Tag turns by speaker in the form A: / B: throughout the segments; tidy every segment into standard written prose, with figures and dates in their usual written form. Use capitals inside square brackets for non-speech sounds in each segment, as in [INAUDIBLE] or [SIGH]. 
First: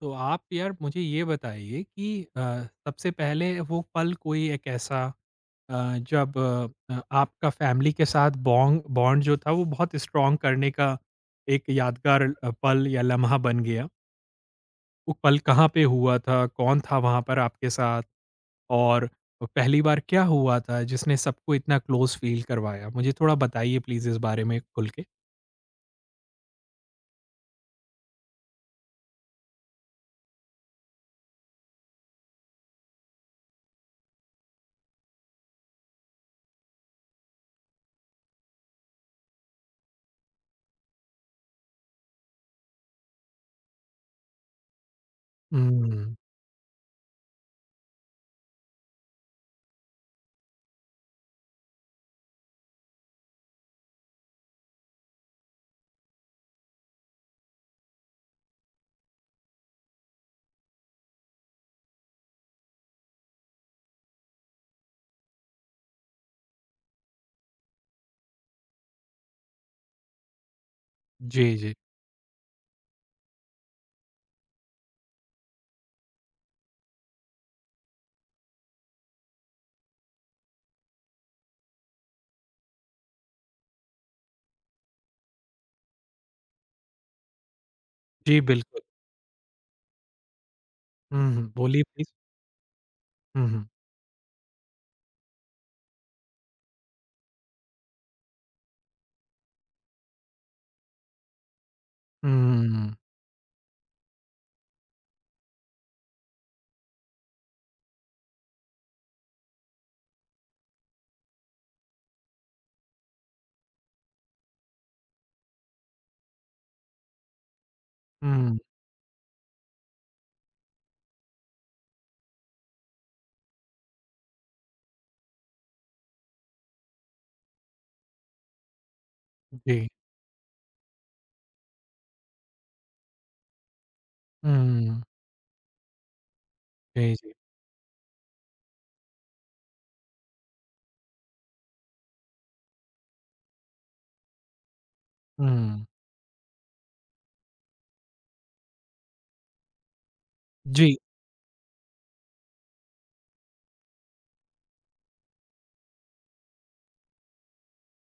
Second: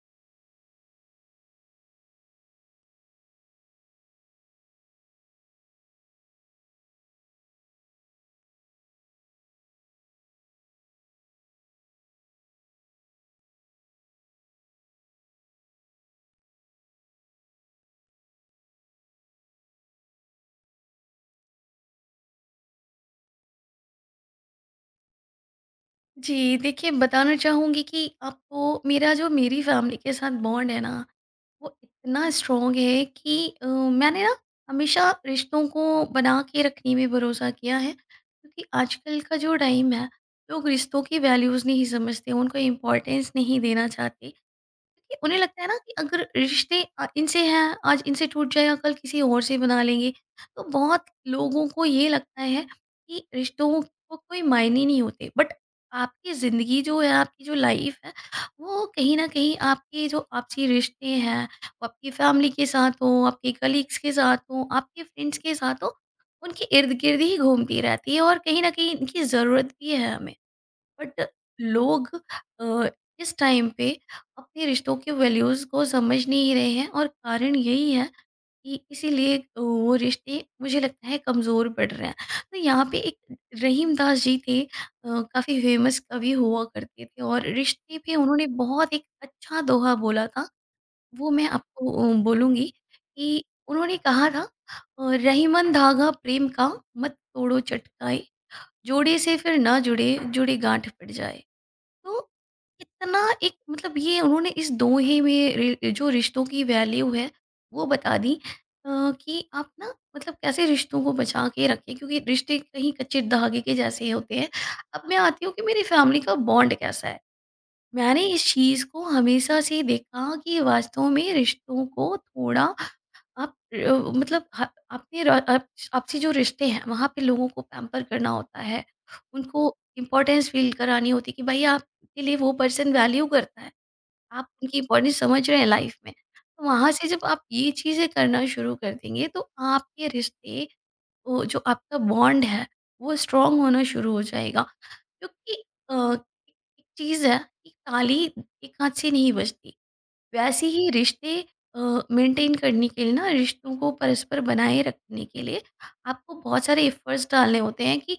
A: तो आप यार मुझे ये बताइए कि सबसे पहले वो पल कोई एक ऐसा जब आपका फैमिली के साथ बॉन्ड बॉन्ड जो था वो बहुत स्ट्रॉन्ग करने का एक यादगार पल या लम्हा बन गया। वो पल कहाँ पे हुआ था? कौन था वहाँ पर आपके साथ? और पहली बार क्या हुआ था जिसने सबको इतना क्लोज़ फ़ील करवाया? मुझे थोड़ा बताइए प्लीज़ इस बारे में खुल के।
B: जी, देखिए बताना चाहूँगी कि आपको मेरा जो मेरी फैमिली के साथ बॉन्ड है ना, वो इतना स्ट्रॉन्ग है कि मैंने ना हमेशा रिश्तों को बना के रखने में भरोसा किया है। क्योंकि आजकल का जो टाइम है, लोग रिश्तों की वैल्यूज़ नहीं समझते, उनको इम्पोर्टेंस नहीं देना चाहते। क्योंकि उन्हें लगता है ना कि
A: हुँ,
B: अगर रिश्ते इनसे हैं आज इनसे टूट जाएगा कल किसी और से बना लेंगे। तो बहुत लोगों को ये लगता है कि रिश्तों को कोई मायने नहीं होते, बट आपकी ज़िंदगी जो है, आपकी जो लाइफ है, वो कहीं ना कहीं आपके जो आपसी रिश्ते हैं, वो आपकी फैमिली के साथ हो, आपके कलीग्स के साथ हो, आपके फ्रेंड्स के साथ हो, उनके इर्द गिर्द ही घूमती रहती है और कहीं ना कहीं इनकी ज़रूरत भी है हमें। बट
A: जी, जी।
B: लोग अ, इस टाइम पे अपने रिश्तों के वैल्यूज़ को समझ नहीं रहे हैं और कारण यही है कि इसीलिए वो रिश्ते मुझे लगता है कमज़ोर पड़ रहे हैं। तो यहाँ पे एक रहीम दास जी थे, काफ़ी फेमस कवि हुआ करते थे और रिश्ते पे
A: जी,
B: उन्होंने
A: बिल्कुल।
B: बहुत एक अच्छा दोहा बोला था, वो
A: हुँ,
B: मैं
A: हुँ, बोलिए
B: आपको
A: प्लीज़।
B: बोलूँगी कि
A: हुँ, हुँ।
B: उन्होंने कहा था, "रहीमन धागा प्रेम का मत तोड़ो चटकाए, जोड़े से फिर ना जुड़े, जुड़े गाँठ पड़ जाए।" तो
A: हुँ, हुँ,
B: इतना एक मतलब ये उन्होंने इस दोहे में जो रिश्तों की वैल्यू है वो बता दी। अ, कि आप ना मतलब कैसे रिश्तों को बचा के रखें, क्योंकि रिश्ते कहीं कच्चे धागे के जैसे होते हैं। अब मैं आती हूँ कि मेरी फैमिली का बॉन्ड कैसा है। मैंने
A: हुँ,
B: इस
A: हुँ,
B: चीज़ को हमेशा से देखा कि वास्तव में रिश्तों को थोड़ा आप मतलब ह आपने र आप आपसी जो रिश्ते हैं, वहाँ पे लोगों को पैम्पर करना होता है। उनको
A: जी।
B: इम्पोर्टेंस फ़ील करानी होती है कि भई आपके लिए वो पर्सन वैल्यू करता है। आप उनकी
A: हुँ।
B: इम्पोर्टेंस समझ रहे हैं लाइफ़ में। तो वहाँ से
A: जी,
B: जब
A: जी।
B: आप ये चीज़ें करना शुरू कर देंगे, तो आपके रिश्ते, वो जो आपका बॉन्ड है, वो स्ट्रॉन्ग होना शुरू हो जाएगा। क्योंकि
A: हुँ।
B: अ, एक चीज़ है कि ताली एक हाथ से नहीं बजती। वैसे ही
A: जी,
B: रिश्ते मेंटेन करने के लिए ना, रिश्तों को परस्पर बनाए रखने के लिए आपको बहुत सारे एफर्ट्स डालने होते हैं कि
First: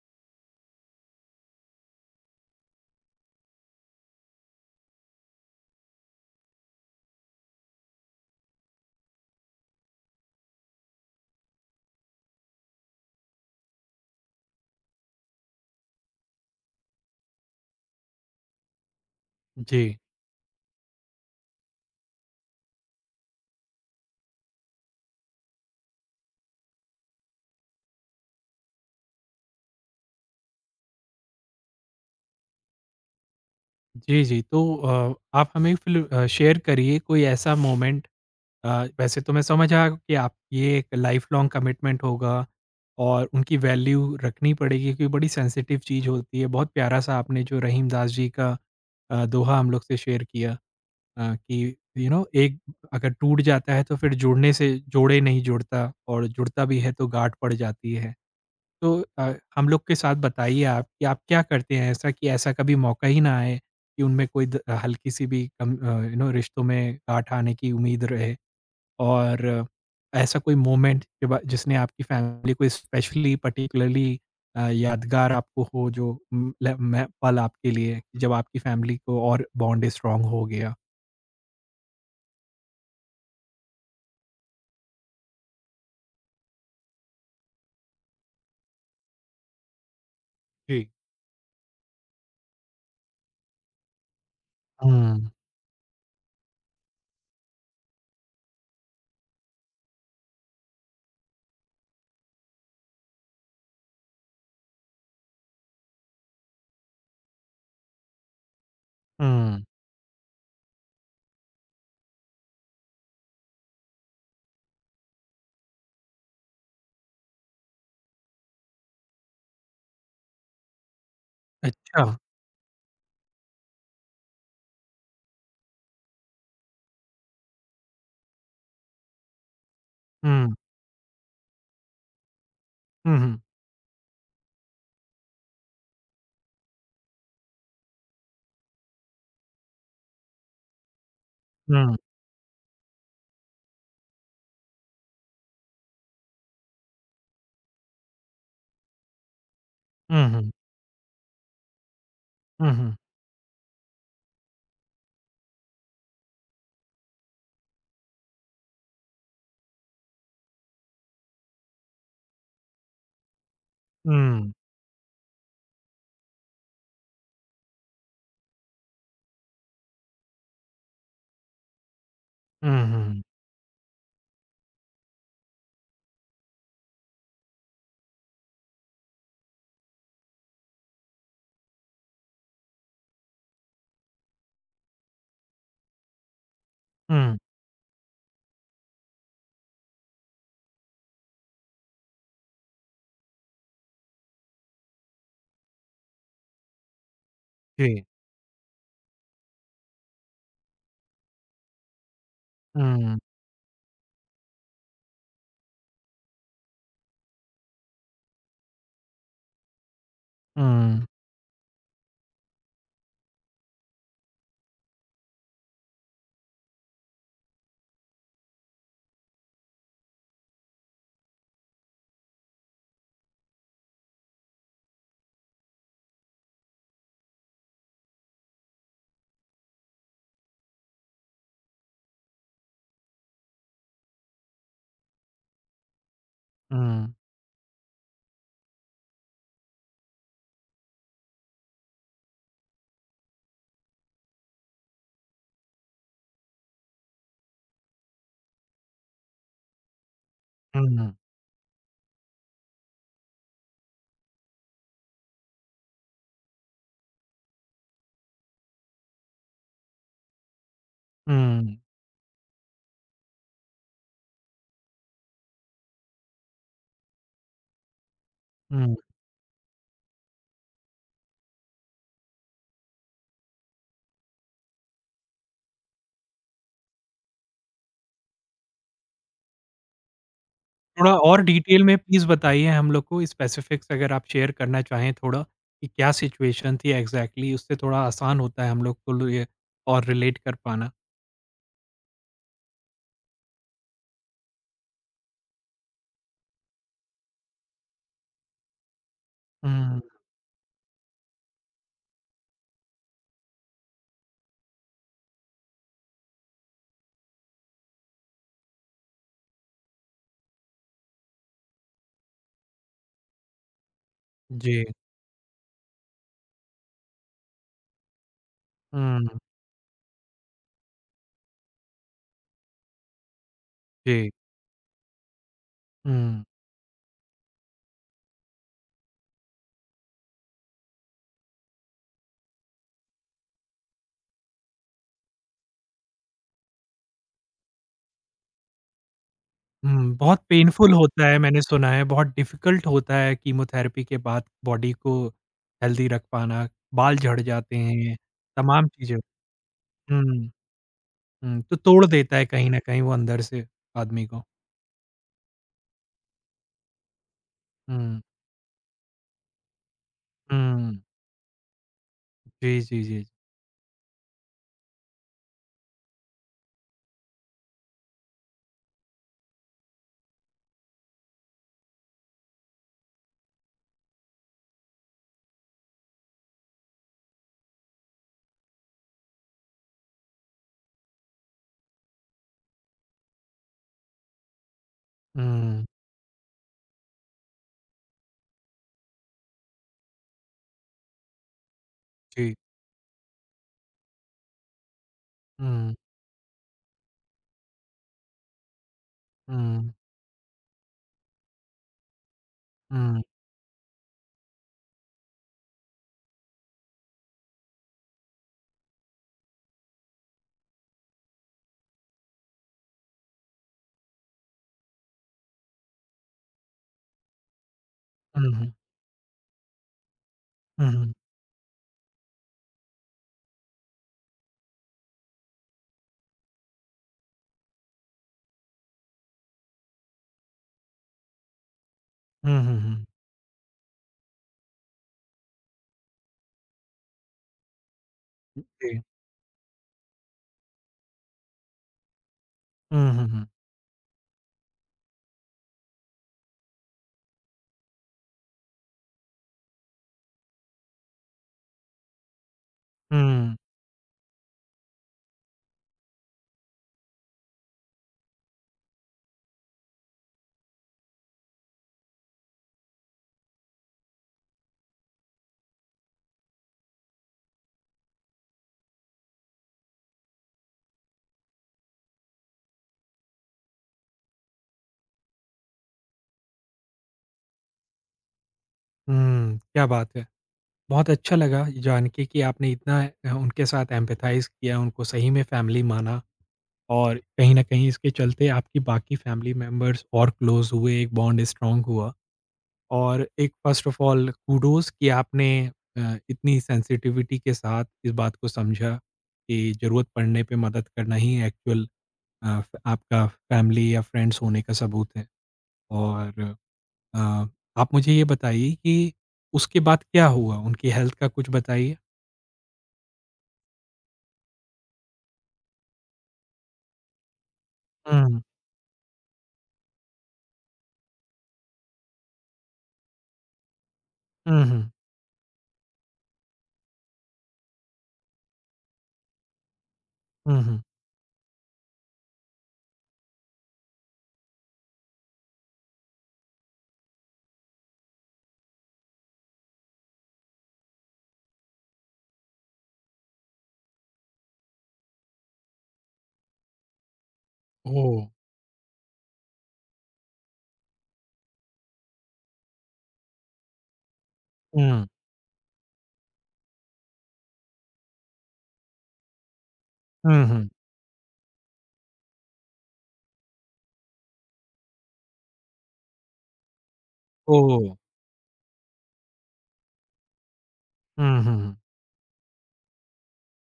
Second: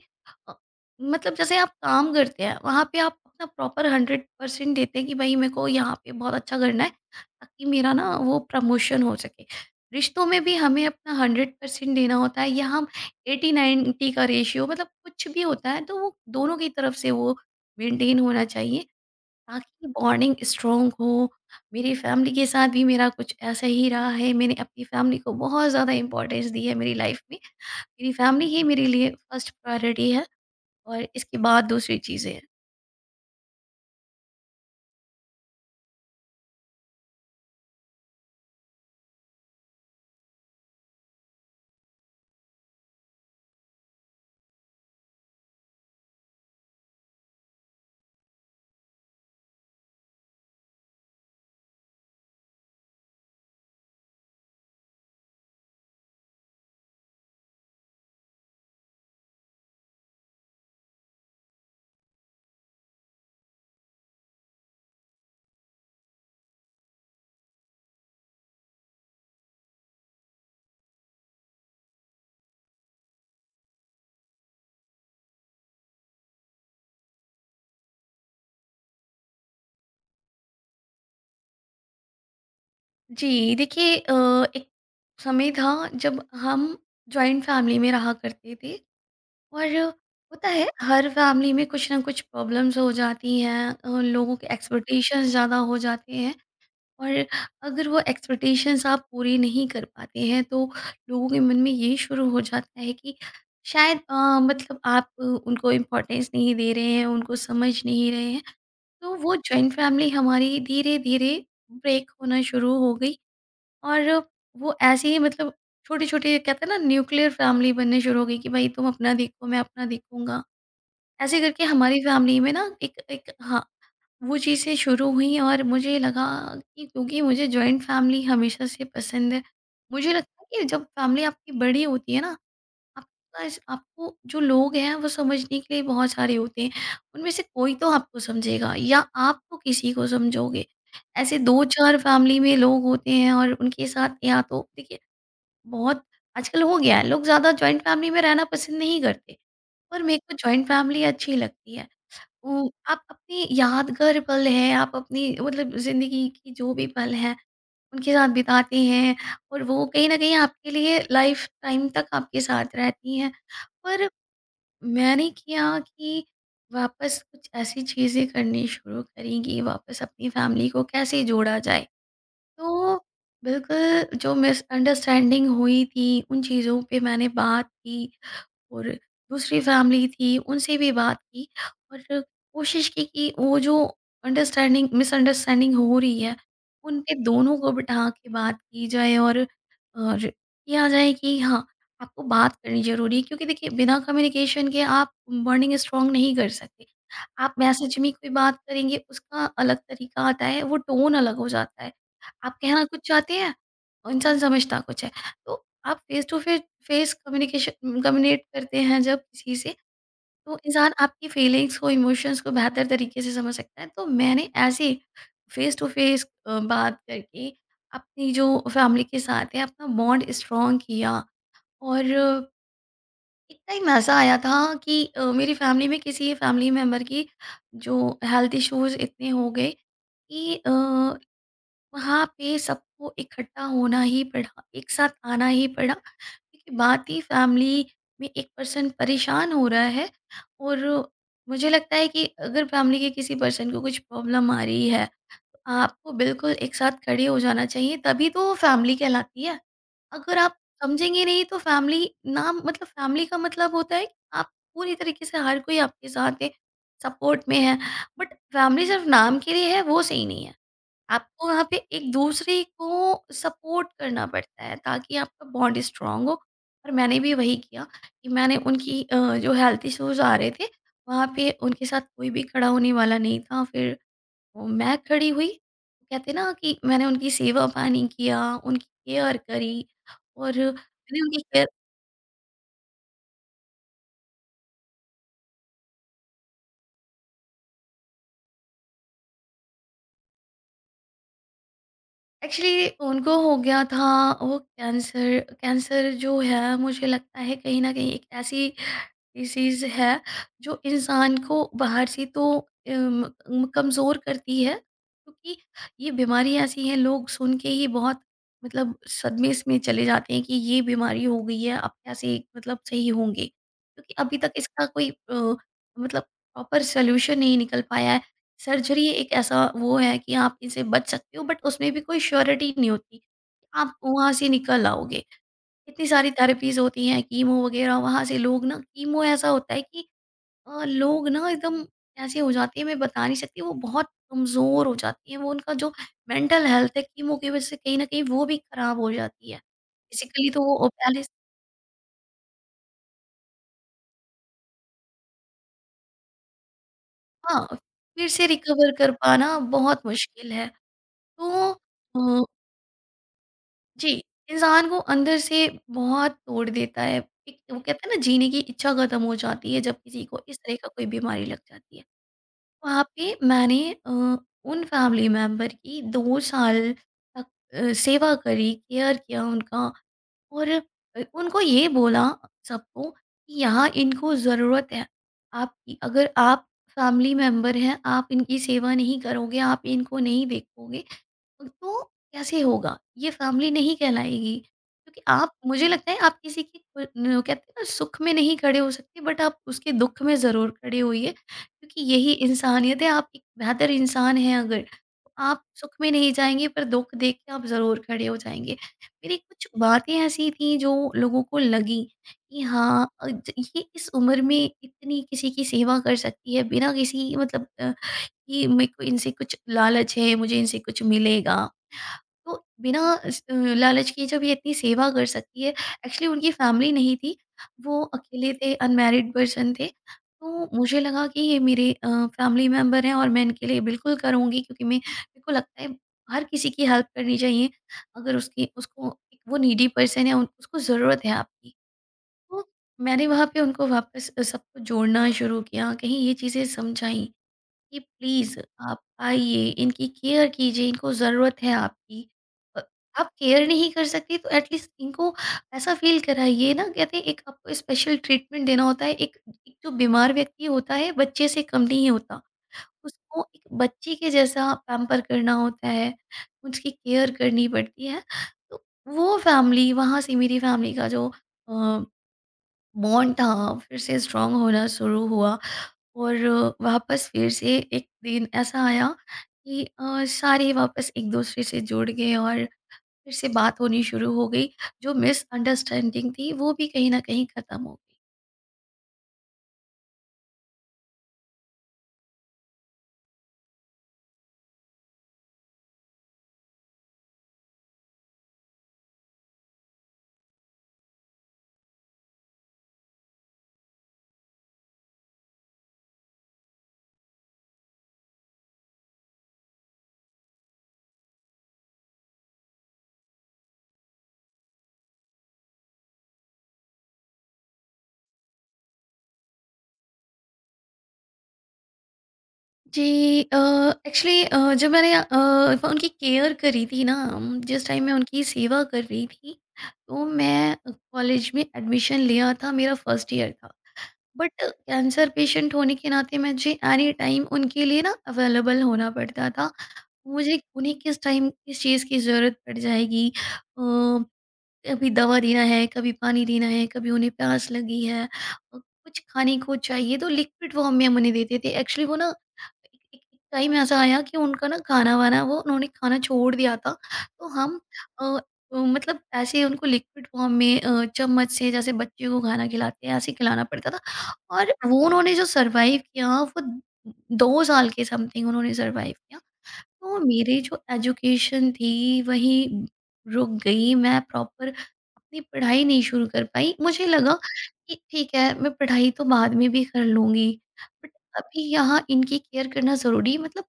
B: अ, मतलब जैसे आप काम करते हैं वहाँ पे आप अपना प्रॉपर हंड्रेड परसेंट देते हैं कि भाई मेरे को यहाँ पे बहुत अच्छा करना है ताकि मेरा ना वो प्रमोशन हो सके। रिश्तों में भी हमें अपना हंड्रेड परसेंट देना होता है या हम एटी नाइन्टी का रेशियो मतलब कुछ भी होता है तो वो दोनों की तरफ से वो मेंटेन होना चाहिए
A: जी।
B: ताकि बॉन्डिंग स्ट्रॉन्ग हो। मेरी फैमिली के साथ भी मेरा कुछ ऐसा ही रहा है। मैंने अपनी फैमिली को बहुत ज़्यादा इंपॉर्टेंस दी है मेरी लाइफ में। मेरी फैमिली ही मेरे लिए फर्स्ट प्रायोरिटी है और इसके बाद दूसरी चीज़ें हैं।
A: जी, जी। तो आप हमें फिर शेयर करिए कोई ऐसा मोमेंट। अ, वैसे तो मैं समझा कि आप ये एक लाइफ़ लॉन्ग कमिटमेंट होगा और उनकी वैल्यू रखनी पड़ेगी क्योंकि बड़ी सेंसिटिव चीज़ होती है। बहुत प्यारा-सा आपने जो रहीम दास जी का दोहा हम लोग से शेयर किया। कि यू नो एक अगर टूट जाता है तो फिर जुड़ने से जोड़े नहीं जुड़ता और जुड़ता भी है तो गाँठ पड़ जाती है। तो हम लोग के साथ बताइए आप कि आप क्या करते हैं ऐसा कि ऐसा कभी मौका ही ना आए कि उनमें कोई द हल्की-सी भी यू नो रिश्तों में गाँठ आने की उम्मीद रहे और ऐसा कोई मोमेंट के बा जिसने आपकी फैमिली को स्पेशली पार्टिकुलरली यादगार आपको हो जो उम, ल मैं पल आपके लिए जब आपकी फैमिली को और बॉन्ड स्ट्रॉन्ग हो गया?
B: जी देखिए, एक समय था जब हम जॉइंट फैमिली में रहा करते थे और होता है
A: जी।
B: हर फैमिली में कुछ ना कुछ प्रॉब्लम्स हो जाती हैं। लोगों के एक्सपेक्टेशंस
A: हुँ,
B: ज़्यादा हो जाते हैं और अगर वो एक्सपेक्टेशंस आप पूरी नहीं कर पाते हैं तो लोगों के मन में ये शुरू हो जाता है कि शायद मतलब आप उनको इम्पोर्टेंस नहीं दे रहे हैं, उनको समझ नहीं रहे हैं। तो वो
A: हुँ,
B: जॉइंट फैमिली हमारी धीरे धीरे ब्रेक होना शुरू हो गई और वो ऐसे ही मतलब छोटे छोटे कहते हैं ना, न्यूक्लियर फैमिली बनने शुरू हो गई कि भाई तुम अपना देखो मैं अपना देखूंगा। ऐसे करके हमारी
A: अच्छा।
B: फैमिली में ना एक एक हाँ, वो चीज़ें शुरू हुई और मुझे लगा कि क्योंकि मुझे जॉइंट फैमिली हमेशा से पसंद है, मुझे लगता
A: हुँ,
B: है कि जब फैमिली आपकी बड़ी होती है ना,
A: हुँ, हुँ,
B: आपका इस आपको जो लोग हैं वो समझने के लिए बहुत सारे होते हैं। उनमें से कोई तो आपको समझेगा या आप तो किसी को समझोगे। ऐसे
A: हुँ,
B: 2-4 फैमिली में लोग होते हैं और उनके साथ या तो देखिए बहुत आजकल हो गया है, लोग ज़्यादा जॉइंट फैमिली में रहना पसंद नहीं करते, पर मेरे
A: हुँ,
B: को
A: हुँ,
B: जॉइंट फैमिली अच्छी लगती है। ओ,
A: हुँ, हुँ,
B: आप अपने यादगार पल हैं, आप अपनी मतलब ज़िंदगी की जो भी पल हैं, उनके साथ बिताते हैं और वो कहीं न कहीं आपके लिए लाइफ टाइम तक आपके साथ रहती हैं। पर
A: हुँ,
B: मैंने क्या कि वापस कुछ ऐसी चीज़ें करनी शुरू करी कि वापस अपनी फैमिली को कैसे जोड़ा जाए।
A: हुँ,
B: तो
A: हुँ,
B: बिल्कुल जो मिसअंडरस्टैंडिंग हुई थी, उन चीज़ों पे मैंने बात की। और दूसरी फैमिली थी उनसे भी बात की और कोशिश की कि वो जो अंडरस्टैंडिंग मिसअंडरस्टैंडिंग हो रही है उन पे
A: हुँ,
B: दोनों को बिठा के बात की जाए और किया जाए कि हाँ आपको बात करनी जरूरी है, क्योंकि देखिए बिना कम्युनिकेशन के आप बॉन्डिंग स्ट्रांग नहीं कर सकते। आप मैसेज
A: जी।
B: में कोई बात करेंगे उसका अलग तरीका आता है, वो टोन अलग हो जाता है। आप कहना कुछ
A: हुँ,
B: चाहते हैं और इंसान समझता कुछ है। तो आप face to face face communication communicate करते हैं जब किसी से, तो इंसान
A: हुँ,
B: आपकी फीलिंग्स को इमोशंस को बेहतर तरीके से समझ सकता है। तो मैंने ऐसे फेस टू फेस बात करके अपनी जो फैमिली के साथ है अपना बॉन्ड स्ट्रॉन्ग किया। और एक टाइम ऐसा आया था कि मेरी फैमिली में किसी फैमिली मेम्बर की जो हेल्थ इश्यूज इतने हो गए कि वहाँ पे सबको इकट्ठा होना ही पड़ा, एक साथ आना ही पड़ा, क्योंकि बात
A: हुँ,
B: ही फैमिली में एक पर्सन परेशान हो रहा है। और मुझे लगता है कि अगर फैमिली के किसी पर्सन को कुछ प्रॉब्लम आ रही है, तो आपको बिल्कुल एक साथ खड़े हो जाना चाहिए, तभी तो वो फैमिली कहलाती है। अगर आप
A: हुँ,
B: समझेंगे नहीं तो फैमिली नाम मतलब फैमिली का मतलब होता है कि आप पूरी तरीके से हर कोई आपके साथ है, सपोर्ट में है, बट फैमिली सिर्फ नाम के लिए है, वो सही नहीं है। आपको वहाँ पे
A: हुँ,
B: एक दूसरे को सपोर्ट करना पड़ता है ताकि आपका बॉन्ड स्ट्रांग हो। और मैंने भी वही किया कि मैंने
A: हुँ।
B: उनकी जो हेल्थ इश्यूज आ रहे थे, वहाँ पे उनके साथ कोई भी खड़ा होने वाला नहीं था, फिर वो मैं खड़ी हुई। कहते ना कि मैंने उनकी सेवा पानी किया, उनकी केयर करी। और
A: थोड़ा
B: मैंने
A: और
B: उनकी केयर,
A: डिटेल में प्लीज़ बताइए हम लोग को स्पेसिफ़िक्स अगर आप शेयर करना चाहें थोड़ा, कि क्या सिचुएशन थी एग्ज़ैक्टली? उससे थोड़ा आसान होता है हम लोग को लो ये और रिलेट कर पाना।
B: एक्चुअली उनको हो गया था वो कैंसर कैंसर जो है मुझे लगता है कहीं ना कहीं एक ऐसी ये चीज़
A: हुँ,
B: है जो इंसान को बाहर से तो अम, म कमज़ोर करती है, क्योंकि ये बीमारी ऐसी है लोग सुन के ही बहुत मतलब सदमे में चले जाते हैं कि ये बीमारी हो गई है, अब कैसे मतलब सही होंगे। क्योंकि अभी तक
A: जी।
B: इसका कोई मतलब प्रॉपर सॉल्यूशन नहीं निकल पाया है। सर्जरी
A: हुँ,
B: एक ऐसा वो है कि आप इनसे बच सकते हो, बट उसमें भी कोई श्योरिटी नहीं होती, कि आप वहाँ
A: जी।
B: से निकल आओगे। इतनी सारी
A: हुँ।
B: थेरेपीज़ होती हैं, कीमो वगैरह, वहाँ से लोग ना कीमो ऐसा होता है कि लोग ना एकदम कैसे हो जाते हैं मैं बता नहीं सकती, वो बहुत कमज़ोर हो जाती हैं, वो उनका जो मेंटल हेल्थ है कीमो की वज़ह से कहीं न कहीं वो भी ख़राब हो जाती है।
A: हुँ, बहुत
B: फ़िज़िकली तो वो
A: पेनफुल
B: पहले
A: होता
B: से
A: है मैंने सुना है, बहुत डिफ़िकल्ट होता है कीमोथेरेपी के बाद बॉडी को हेल्दी रख पाना, बाल झड़
B: हाँ,
A: जाते हैं,
B: फिर से
A: तमाम
B: रिकवर कर
A: चीज़ें।
B: पाना बहुत
A: हुँ,
B: मुश्किल है।
A: हुँ,
B: तो
A: तो तोड़ देता
B: अ,
A: है कहीं न कहीं वो अंदर से
B: जी,
A: आदमी को।
B: इंसान को अंदर से बहुत तोड़ देता है। एक वो कहते हैं ना
A: हुँ,
B: जीने की इच्छा खत्म हो जाती है जब किसी को इस तरह का
A: हुँ,
B: कोई बीमारी लग जाती है।
A: जी, जी,
B: वहाँ
A: जी।
B: पे मैंने अ, उन फैमिली मेंबर की 2 साल तक सेवा करी, केयर किया उनका। और उनको ये बोला सबको कि यहाँ इनको ज़रूरत है आपकी। अगर आप फैमिली मेंबर हैं, आप इनकी सेवा नहीं करोगे, आप इनको नहीं देखोगे, तो कैसे होगा? ये फैमिली नहीं कहलाएगी। क्योंकि आप
A: हुँ,
B: मुझे लगता है आप किसी की न कहते हैं ना सुख में नहीं खड़े हो सकते बट आप उसके दुःख में ज़रूर खड़े होइए, क्योंकि यही
A: जी,
B: इंसानियत है। आप एक बेहतर इंसान हैं अगर, तो आप
A: हुँ,
B: सुख में नहीं जाएँगे पर दुःख देख के आप ज़रूर खड़े हो जाएँगे। मेरी कुछ
A: हुँ,
B: बातें ऐसी थीं जो लोगों को लगी कि हाँ
A: हुँ,
B: ज ये इस उम्र में इतनी किसी की सेवा कर सकती है बिना किसी मतलब कि मेरे को इनसे कुछ लालच है, मुझे इनसे कुछ मिलेगा। तो बिना स लालच के जब ये इतनी सेवा कर सकती है, एक्चुअली उनकी फैमिली नहीं थी, वो अकेले
A: हुँ, हुँ,
B: थे, अनमैरिड पर्सन थे। तो
A: हुँ,
B: मुझे
A: हुँ,
B: लगा कि ये मेरे फैमिली मेंबर हैं और मैं इनके लिए बिल्कुल करूँगी, क्योंकि मैं मेरे को लगता है हर किसी की हेल्प करनी चाहिए। अगर उसकी उसको एक वो नीडी पर्सन है, उन उसको ज़रूरत है आपकी।
A: हुँ,
B: तो
A: हुँ, हुँ,
B: मैंने वहाँ पे उनको वापस सबको जोड़ना शुरू किया, कहीं ये चीज़ें समझाई। कि प्लीज़ आप
A: जी,
B: आइए, इनकी केयर कीजिए, इनको ज़रूरत है आपकी। अ,
A: हुँ, हुँ,
B: आप
A: हुँ,
B: केयर नहीं कर सकते तो एटलीस्ट इनको ऐसा फ़ील कराइए ना, कहते हैं एक आपको स्पेशल ट्रीटमेंट देना होता है, एक एक जो बीमार व्यक्ति होता है, बच्चे से कम नहीं होता। उसको
A: हुँ,
B: एक बच्चे के जैसा पैम्पर करना होता है, उसकी केयर करनी पड़ती है। तो वो फ़ैमिली वहाँ से मेरी फ़ैमिली का जो अ, बॉन्ड था, फिर से स्ट्रॉन्ग होना शुरू हुआ। और वापस फिर से एक दिन ऐसा आया कि सारे वापस एक दूसरे से जुड़ गए और फिर से बात होनी शुरू हो गई। जो मिसअंडरस्टैंडिंग थी वो भी कहीं न कहीं ख़त्म हो गई।
A: हुँ, क्या बात है। बहुत अच्छा लगा ये जान के कि आपने इतना उनके साथ एम्पैथाइज़ किया, उनको सही में फ़ैमिली माना। और कहीं न कहीं इसके चलते आपकी बाकी फैमिली मेंबर्स और क्लोज़ हुए, एक बॉन्ड स्ट्रॉन्ग हुआ और एक फ़र्स्ट ऑफ ऑल कुडोज़ कि आपने अ, इतनी सेंसिटिविटी के साथ इस बात को समझा कि ज़रूरत पड़ने पे मदद करना ही एक्चुअल अ, फ आपका फैमिली या फ्रेंड्स होने का सबूत है। और अ, आप मुझे ये बताइए कि उसके बाद क्या हुआ? उनकी हेल्थ का कुछ बताइए?
B: जी एक्चुअली जब मैंने उनकी केयर करी थी ना जिस टाइम मैं
A: हुँ,
B: उनकी सेवा कर रही थी, तो मैं कॉलेज में एडमिशन लिया था, मेरा फर्स्ट ईयर था। But
A: hmm, hmm,
B: cancer patient होने के नाते मुझे एनी टाइम उनके लिए ना अवेलेबल होना पड़ता था, मुझे
A: हुँ, हुँ।
B: उन्हें किस टाइम किस चीज़ की ज़रूरत पड़ जाएगी। अ, कभी दवा देना है, कभी पानी देना है, कभी उन्हें प्यास लगी है, कुछ खाने को चाहिए तो लिक्विड फॉर्म में हम उन्हें देते थे। एक्चुअली वो ना एक एक एक टाइम ऐसा आया कि उनका ना खाना-वाना वो उन्होंने खाना छोड़ दिया था। तो हम
A: ओह!
B: अ मतलब ऐसे उनको लिक्विड फॉर्म में चम्मच से जैसे बच्चे को खाना खिलाते हैं ऐसे खिलाना पड़ता था। और वो
A: हुँ,
B: उन्होंने जो सर्वाइव किया वो 2 साल के समथिंग उन्होंने सर्वाइव किया। तो
A: हुँ,
B: मेरी
A: हुँ।
B: जो एजुकेशन थी वही रुक गई। मैं प्रॉपर अपनी पढ़ाई नहीं शुरू कर पाई। मुझे लगा
A: ओह!
B: कि ठीक है मैं पढ़ाई तो बाद में भी कर लूँगी। बट
A: हुँ, हुँ,
B: अभी
A: हुँ।
B: यहाँ इनकी केयर करना ज़रूरी मतलब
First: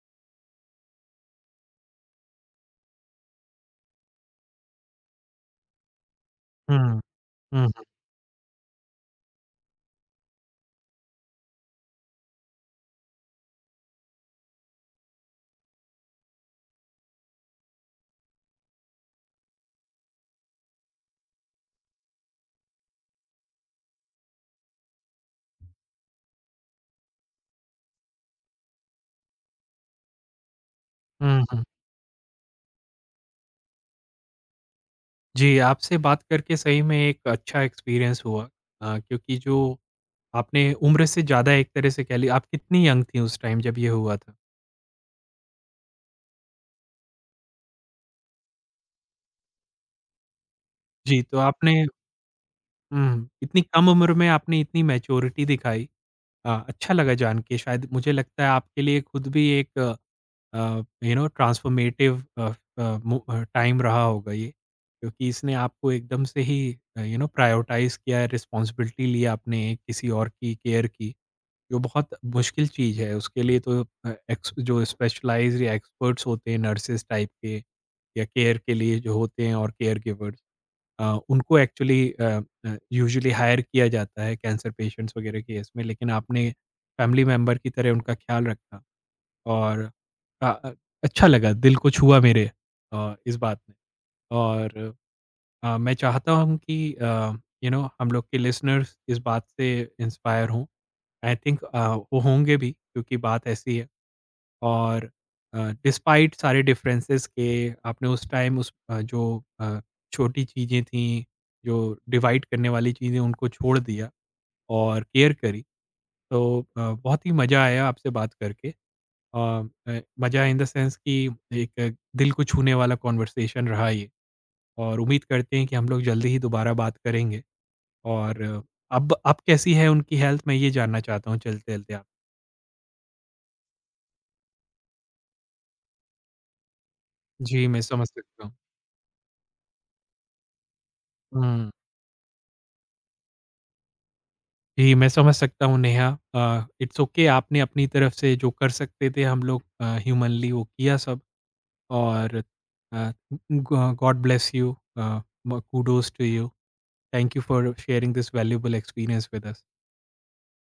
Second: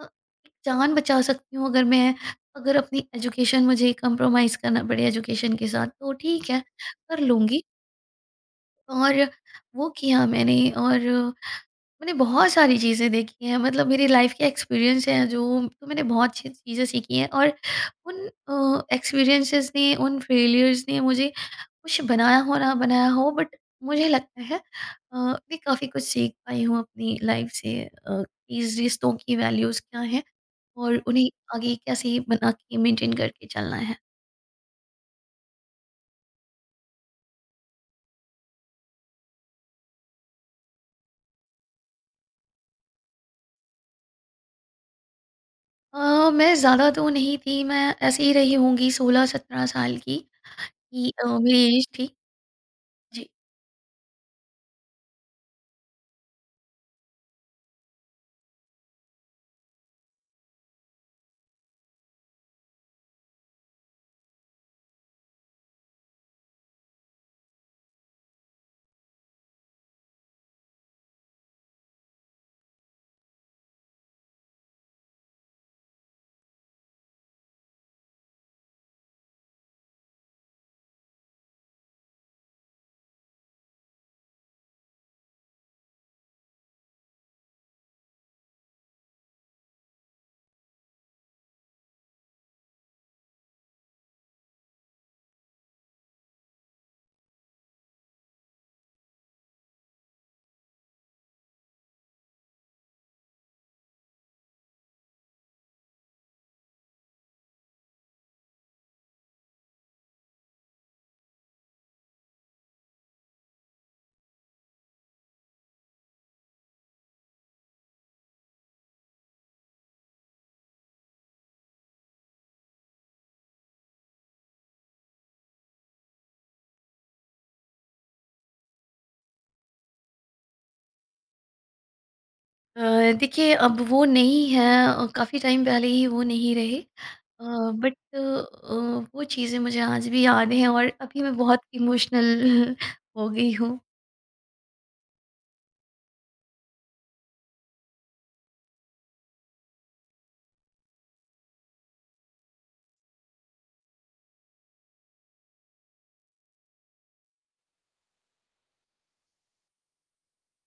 B: अ, एक जान बचा सकती हूँ अगर मैं, अगर अपनी एजुकेशन मुझे कंप्रोमाइज़ करना पड़े एजुकेशन के साथ तो ठीक है,
A: हुँ।
B: कर लूँगी।
A: हुँ, हुँ।
B: और वो किया मैंने। और मैंने बहुत सारी चीज़ें देखी हैं मतलब मेरी लाइफ के एक्सपीरियंस हैं जो, तो मैंने बहुत सी चीज़ें सीखी हैं और उन एक्सपीरियंसेस ने उन फेलियर्स ने मुझे कुछ बनाया हो ना बनाया हो बट मुझे लगता है मैं काफ़ी कुछ सीख पाई हूँ अपनी लाइफ से, अ, इस रिश्तों की वैल्यूज़ क्या हैं और उन्हें
A: हुँ, हुँ।
B: आगे कैसे बना के मेंटेन करके चलना है।
A: जी, आपसे बात करके सही में एक अच्छा एक्सपीरियंस हुआ क्योंकि जो आपने उम्र से ज़्यादा एक तरह से कह ली, आप कितनी यंग थीं उस टाइम जब ये हुआ था?
B: मैं ज़्यादा तो नहीं थी, मैं ऐसे ही रही होंगी 16-17 साल की कि
A: जी, तो आपने
B: मेरी एज थी। जी
A: हुँ, इतनी कम उम्र में आपने इतनी मैच्योरिटी दिखाई। अच्छा लगा जान के, शायद मुझे लगता है आपके लिए खुद भी एक यू नो ट्रांसफॉर्मेटिव टाइम रहा होगा ये, क्योंकि इसने आपको एकदम से ही यू नो प्रायोरिटाइज़ किया है, रिस्पॉन्सिबिलिटी ली आपने, किसी और की केयर की। जो बहुत मुश्किल चीज़ है, उसके लिए तो अ, एक्स जो स्पेशलाइज़्ड या एक्सपर्ट्स होते हैं नर्सेज़ टाइप के या केयर के लिए जो होते हैं और केयर गिवर्स अ, उनको यूजुअली हायर किया जाता है कैंसर पेशेंट्स वगैरह केस में, लेकिन आपने फैमिली मेंबर की तरह उनका ख़्याल रखा और अ अ, अच्छा लगा, दिल को छुआ मेरे इस बात ने और मैं चाहता हूँ कि यू नो हम लोग के लिसनर्स इस बात से इंस्पायर हों। आई थिंक वो होंगे भी क्योंकि बात ऐसी है और डिस्पाइट सारे डिफरेंसेस के आपने उस टाइम उस अ, जो अ, छोटी चीज़ें थीं, जो डिवाइड करने वाली चीज़ें, उनको छोड़ दिया और केयर करी। तो बहुत ही मज़ा आया आपसे बात करके। अ मज़ा इन द सेंस कि एक दिल को छूने वाला कॉन्वर्सेशन रहा ये, और उम्मीद करते हैं कि हम लोग जल्दी ही दोबारा बात करेंगे। और अब कैसी है उनकी हेल्थ, मैं ये जानना चाहता हूँ चलते-चलते आप?
B: देखिए अब वो नहीं है, काफ़ी टाइम पहले ही वो नहीं रहे।
A: जी, मैं
B: बट
A: समझ सकता हूँ।
B: वो चीज़ें मुझे आज भी याद हैं और अभी मैं बहुत
A: हुँ।
B: इमोशनल [LAUGHS] हो गई हूँ।
A: जी, मैं समझ सकता हूँ नेहा, इट्स ओके, आपने अपनी तरफ से जो कर सकते थे हम लोग ह्यूमनली वो किया सब, और uh, God God bless you, uh, um kudos to you. Thank you for sharing this valuable experience with us.